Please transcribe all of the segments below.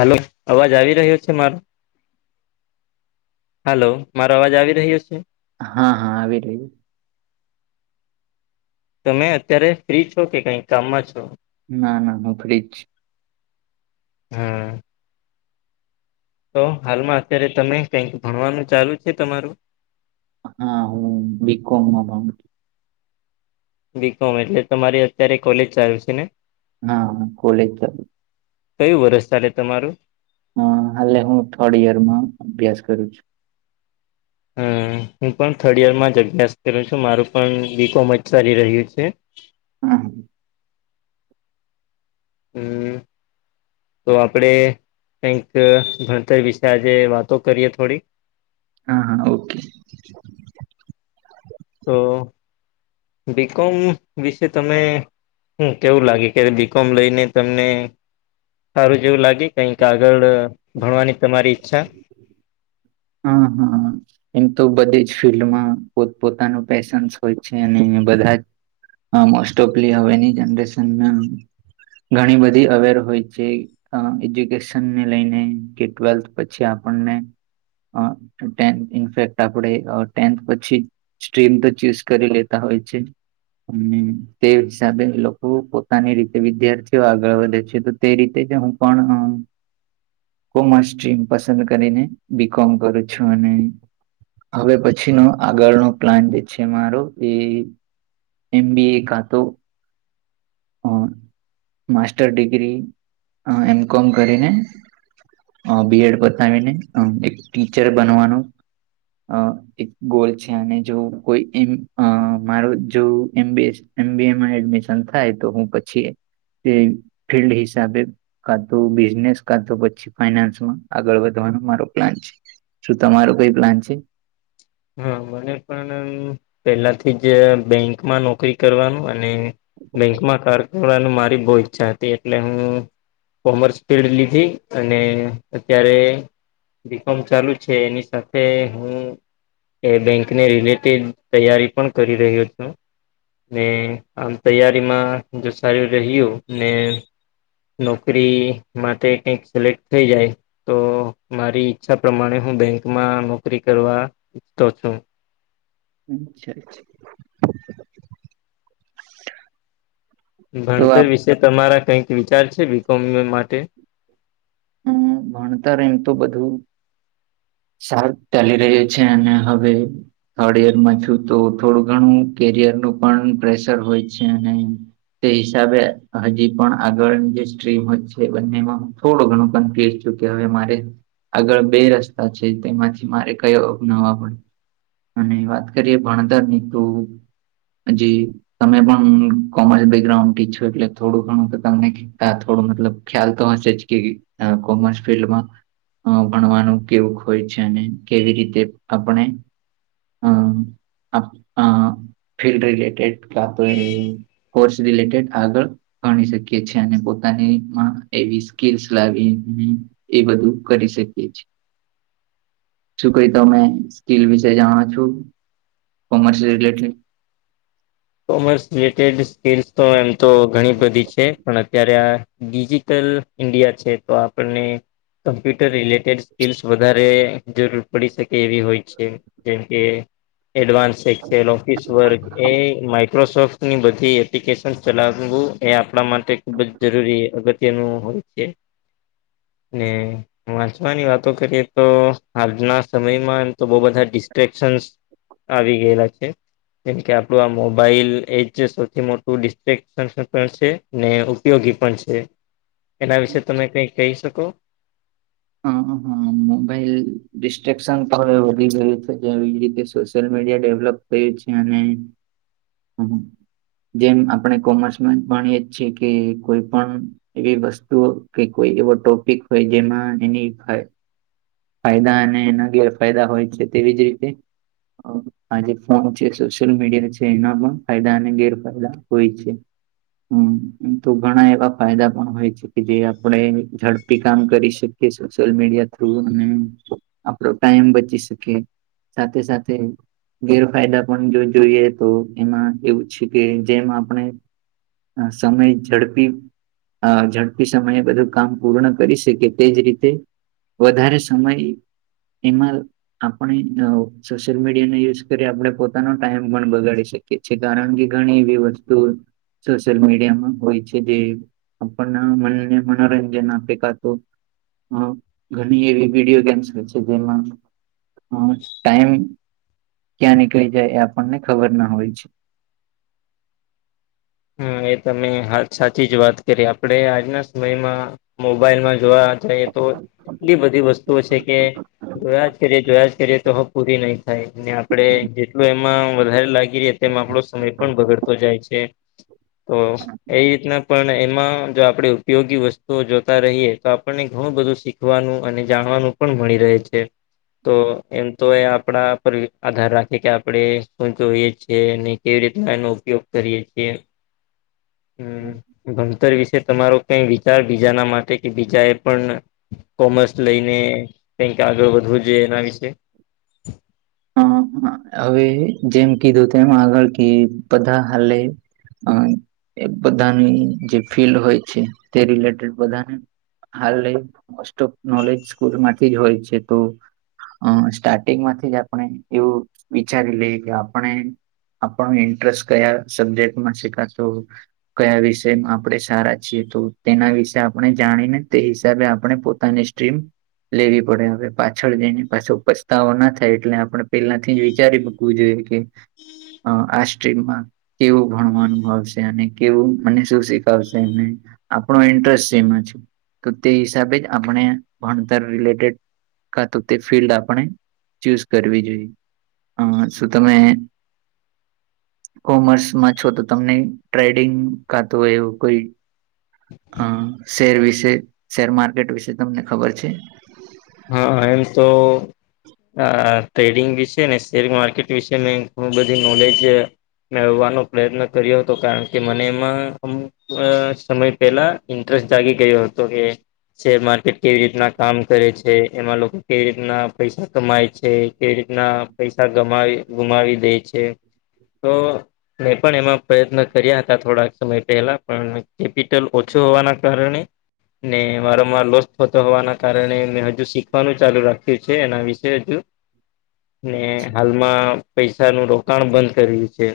હાલો. અવાજ આવી રહ્યો છે મારો? હાલો. મારો અવાજ આવી રહ્યો છ હા, હા આવી રહ્યું. તમે અત્યારે ફ્રી છો, કે કંઈ કામમાં છો? ના, ના હું ફ્રી જ છું. હમ્મ. તો હાલમાં અત્યારે તમે કંઈક ભણવાનું ચાલુ છે તમારું? હા, હું બી કોમ માં ભણું. બી કોમ એટલે તમારી અત્યારે કોલેજ ચાલુ છે ને? હા, હું કોલેજ [unintelligible] કયું વરસ ચાલે તમારું? અહ હાલે હું થર્ડ યર માં અભ્યાસ કરું છું. હમ્મ. હું પણ થર્ડ યરમાં જ અભ્યાસ કરું છું, મારું પણ બી કોમ જ ચાલી રહ્યું છે. [inaudible] હમ્મ. તો આપડે કંઈક ભણતર વિશે આજે વાતો કરીએ થોડી. હા, હા ઓકે. તો બી કોમ વિશે તમે હમ્મ. કેવું લાગે ક્યારે બી કોમ લઈને તમને સારું જેવું લાગે કંઈક આગળ ભણવાની તમારી ઈચ્છા? હા, હા. એમ તો બધે જ ફિલ્ડમાં પોતપોતાનું પેશન્સ હોય છે, અને બધા જ અહ મોસ્ટ ઓફલી હવેની જનરેશનના ઘણી બધી અવેર હોય છે એ અહ એજ્યુકેશન ને લઈને, કે ટ્વેલ્થ પછી આપણને અહ ટેન્થ ઇનફેક્ટ આપણે ટેન્થ પછી સ્ટ્રીમ તો ચૂઝ કરી લેતા હોય છે હમ્મ, તે હિસાબે લોકો પોતાની રીતે વિદ્યાર્થીઓ આગળ વધે છે, તો તે રીતે જ હું પણ અહ [inaudible] કોમર્સ સ્ટ્રીમ પસંદ કરીને બી કોમ કરું છું, અને હવે પછી નો આગળનો પ્લાન જે છે મારો એ એમ બી એ કા તો અહ માસ્ટર ડિગ્રી અહ એમ કોમ કરીને અહ બી એડ પતાવીને અહ એક ટીચર બનવાનો અહ એક ગોલ છે, અને જો કોઈ એમ અહ મારો જો એમબેજ એમ બી એડમિશન થાય તો હું પછી તે ફિલ્ડ હિસાબે કા તો બિઝનેસ કા તો પછી ફાઈનાન્સમાં આગળ વધવાનો મારો પ્લાન છે. શું તમારો કઈ પ્લાન છે? હા મને પણ પહેલાથી જ બેંકમાં નોકરી કરવાનું અને બેંકમાં કાર કરવાનું મારી બહુ ઈચ્છા હતી એટલે હું. કોમર્સ ફિલ્ડ લીધી અને અત્યારે બી કોમ ચાલુ છે એની સાથે હું એ બેંક ને રિલેટેડ તૈયારી પણ કરી રહ્યો છું. ને આમ તૈયારીમાં જો સારું રહ્યું ને નોકરી માટે કઈક સિલેક્ટ થઈ જાય. તો મારી ઈચ્છા પ્રમાણે હું બેંકમાં નોકરી કરવા ઈચ્છતો છું. હમ છે. ભણતર વિશે તમારા કઈક વિચાર છે બી કોમ માટે? હમ ભણતર એમ તો બધું સારૂ જ ચાલી રહી છે એને હ થર્ડ યરમાં છું તો થોડું ઘણું કેરિયરનું પણ પ્રેશર હોય છે અને. તે હિસાબે હજી પણ આગળની જે સ્ટ્રીમ હો છે બંનેમાં થોડું ઘણું કે હવે મારે આગળ બે રસ્તા છે તેમાંથી મારે કયો અપનાવવા પડે. અને વાત કરીએ ભણતરની તો હજી તમે પણ કોમર્સ બેકગ્રાઉન્ડ ટી છો એટલે થોડું ઘણું તો તમને ત થોડું મતલબ ખ્યાલ તો હશે જ કે કોમર્સ ફિલ્ડમાં અ ભણવાનું કેવું હોય છે અને કેવી રીતે આપણે હમ ફીલ્ડ રિલેટેડ ક્યા તો કોર્સ રિલેટેડ આગળ ગણી શકી છેએ અને પોતાનીમાં એવી સ્કીલ લાવી એ બધું કરી શકીએ છીએ. શું કઈ તો અમે સ્કીલ વિશે જાણો છું commerce related? Commerce related skills તો એમ તો ઘણી બધી છે પણ અત્યારે આ ડિજિટલ ઇન્ડિયા છે તો આપણને કમ્પ્યુટર રિલેટેડ સ્કી વધારે જરૂર પડી શકે એવી હોય છે જેમ કે એડવાન્સ સેક્સ ઓફિસ વર્ક એ માઇક્રોસોફ્ટની બધી એપ્લિકેશન ચલાવવું એ આપણા માટે ખુબ જ જરૂરી અગત્ય જેનું હોય છે, ને વાંચવાની વાતો કરીએ તો આજના સમયમાં એમ તો બહ બધા ડિસ્ટ્રેક્શન્સ આવી ગયેલા છે, જેમ કે આપડું આ મોબ મોબાઈલ એજ સૌથી મોટું ડિસ્ક્ટ્રેક્સન પણ છે ને ઉપયોગી પણ છે. એના વિશે તમે કઈ કહી શકો? હ હા મોબાઈલ ડિસ્ટ્રેક્શન તો હવે વધી ગયું છે એવી રીતે સોશિયલ મીડિયા ડેવલપ છે અને જેમ આપણે કોમર્સમાં ભએ જ છે કે કોઈ પણ એવી વસ્તુઓ કે કોઈ એવો ટોપિક હોય જેમાં એની ફાયદા અને એના ગેરફાયદા હોય છે તેવી જ રીતે. આજે ફોન છે સોશિયલ મીડિયા છે એના ફાયદા અને ગેરફાયદા હોય છે. હમ તો ઘણા એવા ફાયદા પણ હોય છે કે જે આપણે ઝડપી કામ કરી શકીએ. સોશિયલ મીડિયા થ્રુ અને આપડો ટાઈમ બચી શકે. સાથે સાથે ગેરફાયદા પણ જો જોઈએ તો. એમાં એવું છે કે જેમાં આપણે સમય ઝડપી અ ઝડપી સમયે બધું કામ પૂર્ણ કરી શકે તેજ રીતે વધારે સમય એમાં આપણે સોશિયલ મીડિયાને યુઝ કરી આપણે પોતાનો ટાઈમ પણ બગાડી શકીએ કે છે ત અંગે ઘણી એવી વસ્તુ સોશિયલ મીડિયામાં હોય છે જે આપણ મને મનોરંજન આપે કા તો હ ઘણી એવી વિડીયો ગેમ્સ હોય છે જેમાં ટાઈમ ક્યાં નીકળી જાય એ આપણને ખબર ના હોય છે. હમ એ તમે હાલ સાચી જ વાત કરી આપડે આજના સમયમાં મોબાઈલમાં જોવા તો એટલી બધી વસ્તુઓ છે, કે જોયા જ કરીએ જોયા જ કરીએ તો હ પૂરી નહી થાય આપડે જેટલું એમાં વધારે લાગી રહ્યા તેમ આપણો સમય પણ બગડતો જાય છે. હમ. એ રીતના પણ એમાં જો આપણે ઉપયોગી વસ્તુઓ જોતા રહીએ તો આપણને ઘણું બધું શીખ વાનું અને જાણવાનું પણ મળી રહે છે. તો એમ તો એ આપણા પર આધાર રાખે કે આપણે શું જોઈએ છીએ નહી કેવી રીતના એનો ઉપયોગ કરીએ છીએ હમ ભણતર વિશે તમારો કઈ વિચાર બીજાના માટે કે બીજા એ પણ કોમર્સ લઈને કઈક આગળ વધવું જ જોઈએ એના વિશે. હા હ હવે જેમ કીધું તેમ આગળ કે બધા હાલે. અ એ બધાની જે ફીલ્ડ હોય છે, તે રિલેટેડ બધાને હાલ મોસ્ટ ઓફ નોલેજ સ્કૂલ માંથી જ હોય છે, તો અ સ્ટાર્ટિંગ માંથી જ આપણે એવું વિચારી લઈએ કે આપણે આપણ ઇન્ટરેસ્ટ કયા સબ્જેક્ટમાં શીખાતું કયા વિષય માં આપણે સારા છીએ તો તેના વિશે આપણે જાણીને તે હિસાબે આપણે પોતાને ડ્રીમ લેવી પડે હવે પાછળ જેની પાછ ઉપસ્તા ના થાય એટલે આપણે પેલાથી જ વિચારી મકવું જોઈએ કે આ સ્ટ્રીમમાં કેવું ભણવા અનુભાવશે અને કેવું મને શું શીખાવશે એને આપણો ઇન્ટરેસ્ટ જેમાં છે તો તે હિસાબે જ આપણે ભણતર રિલેટેડ ક તો તે ફિલ્ડ આપણે ચૂઝ કરવી જોઈએ અ શું તમે કોમર્સમાં છો તો તમને ટ્રેડિંગ કા તો એવું કોઈ અ શેર વિશે શેર માર્કેટ વિશે તમને ખબર છે? હા એમ તો આ ટ્રેડિંગ વિશે ને શેર માર્કેટ વિશે મે ઘણું બધી નોલેજ મેળવવાનો પ્રયત્ન કર્યો હતો કારણ કે મને એમાં અ સમય પેલા ઇન્ટરેસ્ટ જાગી ગયો હતો કે શેર માર્કેટ કેવી રીતના કામ કરે છે. એમાં લોકો કેવી રીતના પૈસા કમાય છે, કેવી રીતના પૈસા ગમા ગુમાવી દે છે. તો. મેં પણ એમાં પ્રયત્ન કર્યા હતા થોડાક સમય પહેલા પણ કેપિટલ ઓછો હોવાના કારણે ને મારો લોસ થતો હોવાના કારણે મે હજુ શીખવાનું ચાલુ રાખ્યું છે, એના વિશે હજુ ને હાલમાં પૈસા નું રોકાણ બંધ કર્યું છે,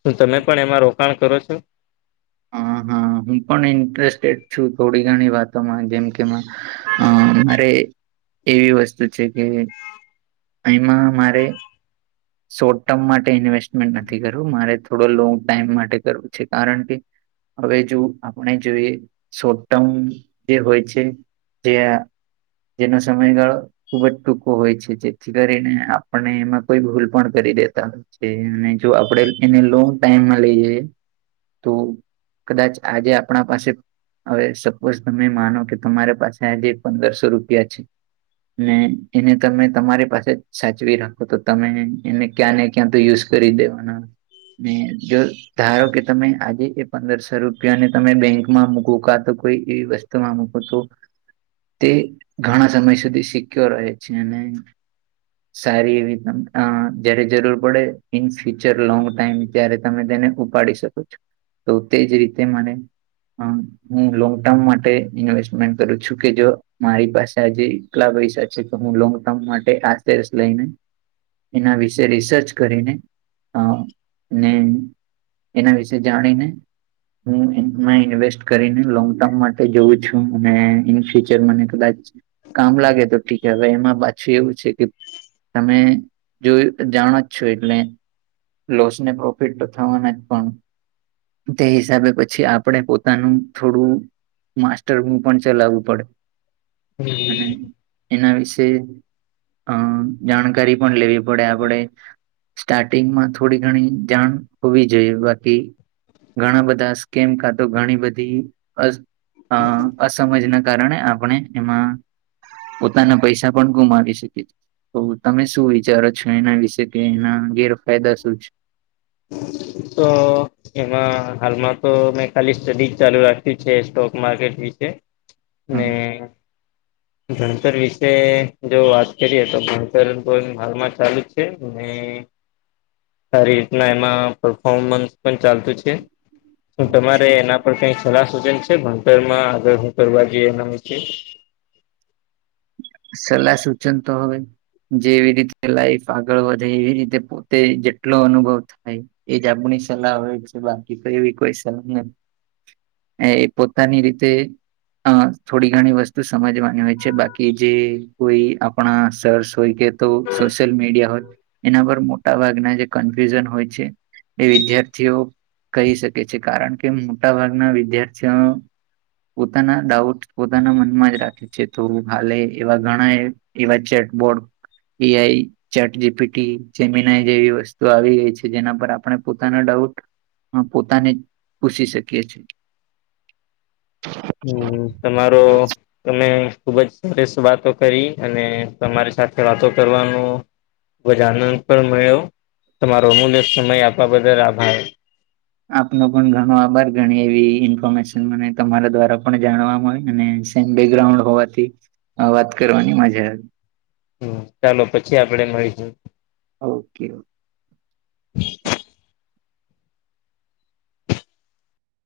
શું તમે પણ એમાં રોકાણ કરો છો? હા હા હું પણ ઇન્ટરેસ્ટેડ છું, થોડી ઘણી વાતોમાં જેમ કે અ મારે એવી વસ્તુ છે, કે એમાં મારે શોર્ટ ટર્મ માટે ઇન્વેસ્ટમેન્ટ નથી કરવું મારે થોડો લોંગ ટાઈમ માટે કરવું છે કારણ કે હવે જો આપણે જોઈએ શોર્ટ ટર્મ જે હોય છે. ત્યાં જેનો સમયગાળો ખુબ જ ટૂંકો હોય છે, જેથી કરીને આપણને એમાં કોઈ ભૂલ પણ કરી દેતા હોય છે, અને જો આપણે એને લોગ ટાઈમમાં લઈ તો કદાચ આજે આપણા પાસે હવે સપોઝ તમે માનો કે તમારી પાસે આજે પંદરસો રૂપિયા છે. ને એને તમે તમારી પાસે જ સાચવી રાખો તો તમે એને ક્યાં ને ક્યાં તો યુઝ કરી દેવાનો ને જો ધારો કે તમે આજે એ પંદરસો રૂપિયાને તમે બેંકમાં મુકો કાતો કોઈ એવી વસ્તુ તમામ તો તે ઘણા સમય સુધી સિક્યોર રહે છે અને સારી એવી તમ હ જયારે જરૂર પડે ઈન ફ્યુચર લોંગ ટાઈમ ત્યારે તમે તેને ઉપાડી શકો છો તો તેજ રીતે માને હમ્ હું લોંગ ટાઈમ માટે ઇન્વેસ્ટમેન્ટ કરું છું કે જો મારી પાસે આજે એટલા પૈસા છે કે હું લોંગ ટાઈમ માટે આ લઈને એના વિશે તો રિસર્ચ કરીને આ ને એના વિશે જાણીને હુંમાં ઇન્વેસ્ટ કરીને લોંગ ટાઈમ માટે જોઉં છું અને ઇન ફ્યુચર મને કદાચ કામ લાગે તો ઠીક હવે એમાં પાછું એવું છે કે તમે જો જાણો જ છો એટલે લોસ ને પ્રોફિટ તો થવાના જ પણ તે હિસાબે પછી આપણે પોતાનું થોડું માસ્ટર હું પણ ચલાવું પડે અને એના વિશે અ જાણકારી પણ લેવી પણ આપણે સ્ટાર્ટિંગમાં થોડી ઘણી જાણ હોવી જોઈએ બાકી ઘણા બધા સ્કીમ કા તો ઘણી બધી અ અસમજ ના કારણે આપણે એમાં પોતાના પૈસા પણ ગુમાવી શકે તો તમે શું વિચારો છો એના વિશે કે એના ગેરફાયદા શું છે. તો એમાં હાલમાં તો મેં ખાલી સ્ટડીજ ચાલુ રાખ્યું છે સ્ટોક માર્કેટ વિશે લે હમ ભણતર વિશે જો વાત કરીએ તો ભણતર હાલમાં ચાલુ જ છેને સારી રીતના એમાં પરફોમન્સ પણ ચાલતું છે શું તમારે એના કઈ સલાહ સૂચન છે ભણતર માં આગળ હું કરવા જોઈએ એના વિશે સલાહ સૂચન તો હવે જેવી રીતે લાઈફ આગળ વધે એવી રીતે પોતે જેટલો અનુભવ થાય એજ આપણી સલાહ હોય છે બાકી તો એવી કોઈ સલાહ નહી એ એ પોતાની રીતે અ થોડી ઘણી વસ્તુ સમજવાની હોય છે બાકી કે જે કોઈ આપણા સર્સ હોય કે તો સોશિયલ મીડિયા હોય એના પર મોટા ભાગના જે કન્ફ્યુઝન હોય છે એ વિદ્યાર્થીઓ કહી શકે છે કારણ કે મોટા ભાગના વિદ્યાર્થીઓ પોતાના ડાઉટ પોતાના મનમાં જ રાખે છે તો હાલે એવા ઘણા એ એવા ચેકબોર્ડ એ લઈ ચેટ જીપીટી જેમીનાઈ જેવી વસ્તુ આવી ગઈ છે જેના પર આપણે પોતાનો ડાઉટ પોતાને જ પૂછી શકીએ છી [inaudible] તમારો તમે ખુબ જ સરસ વાતો કરી અને તમારી સાથે વાતો કરવાનું ખ જ આનંદ પણ મળ્યો તમારો અમૂલ્ય સમય આપવા બદલ આભાર આપનો પણ ઘણો આભાર ઘણી એવી ઈન્ફોર્મેશન મને તમારા દ્વારા પણ જાણવા મળય અને બેકગ્રાઉન્ડ હોવાથી વાત કરવાની મજા હમ ચાલો પછી આપડે મળીશું ઓકે ઓ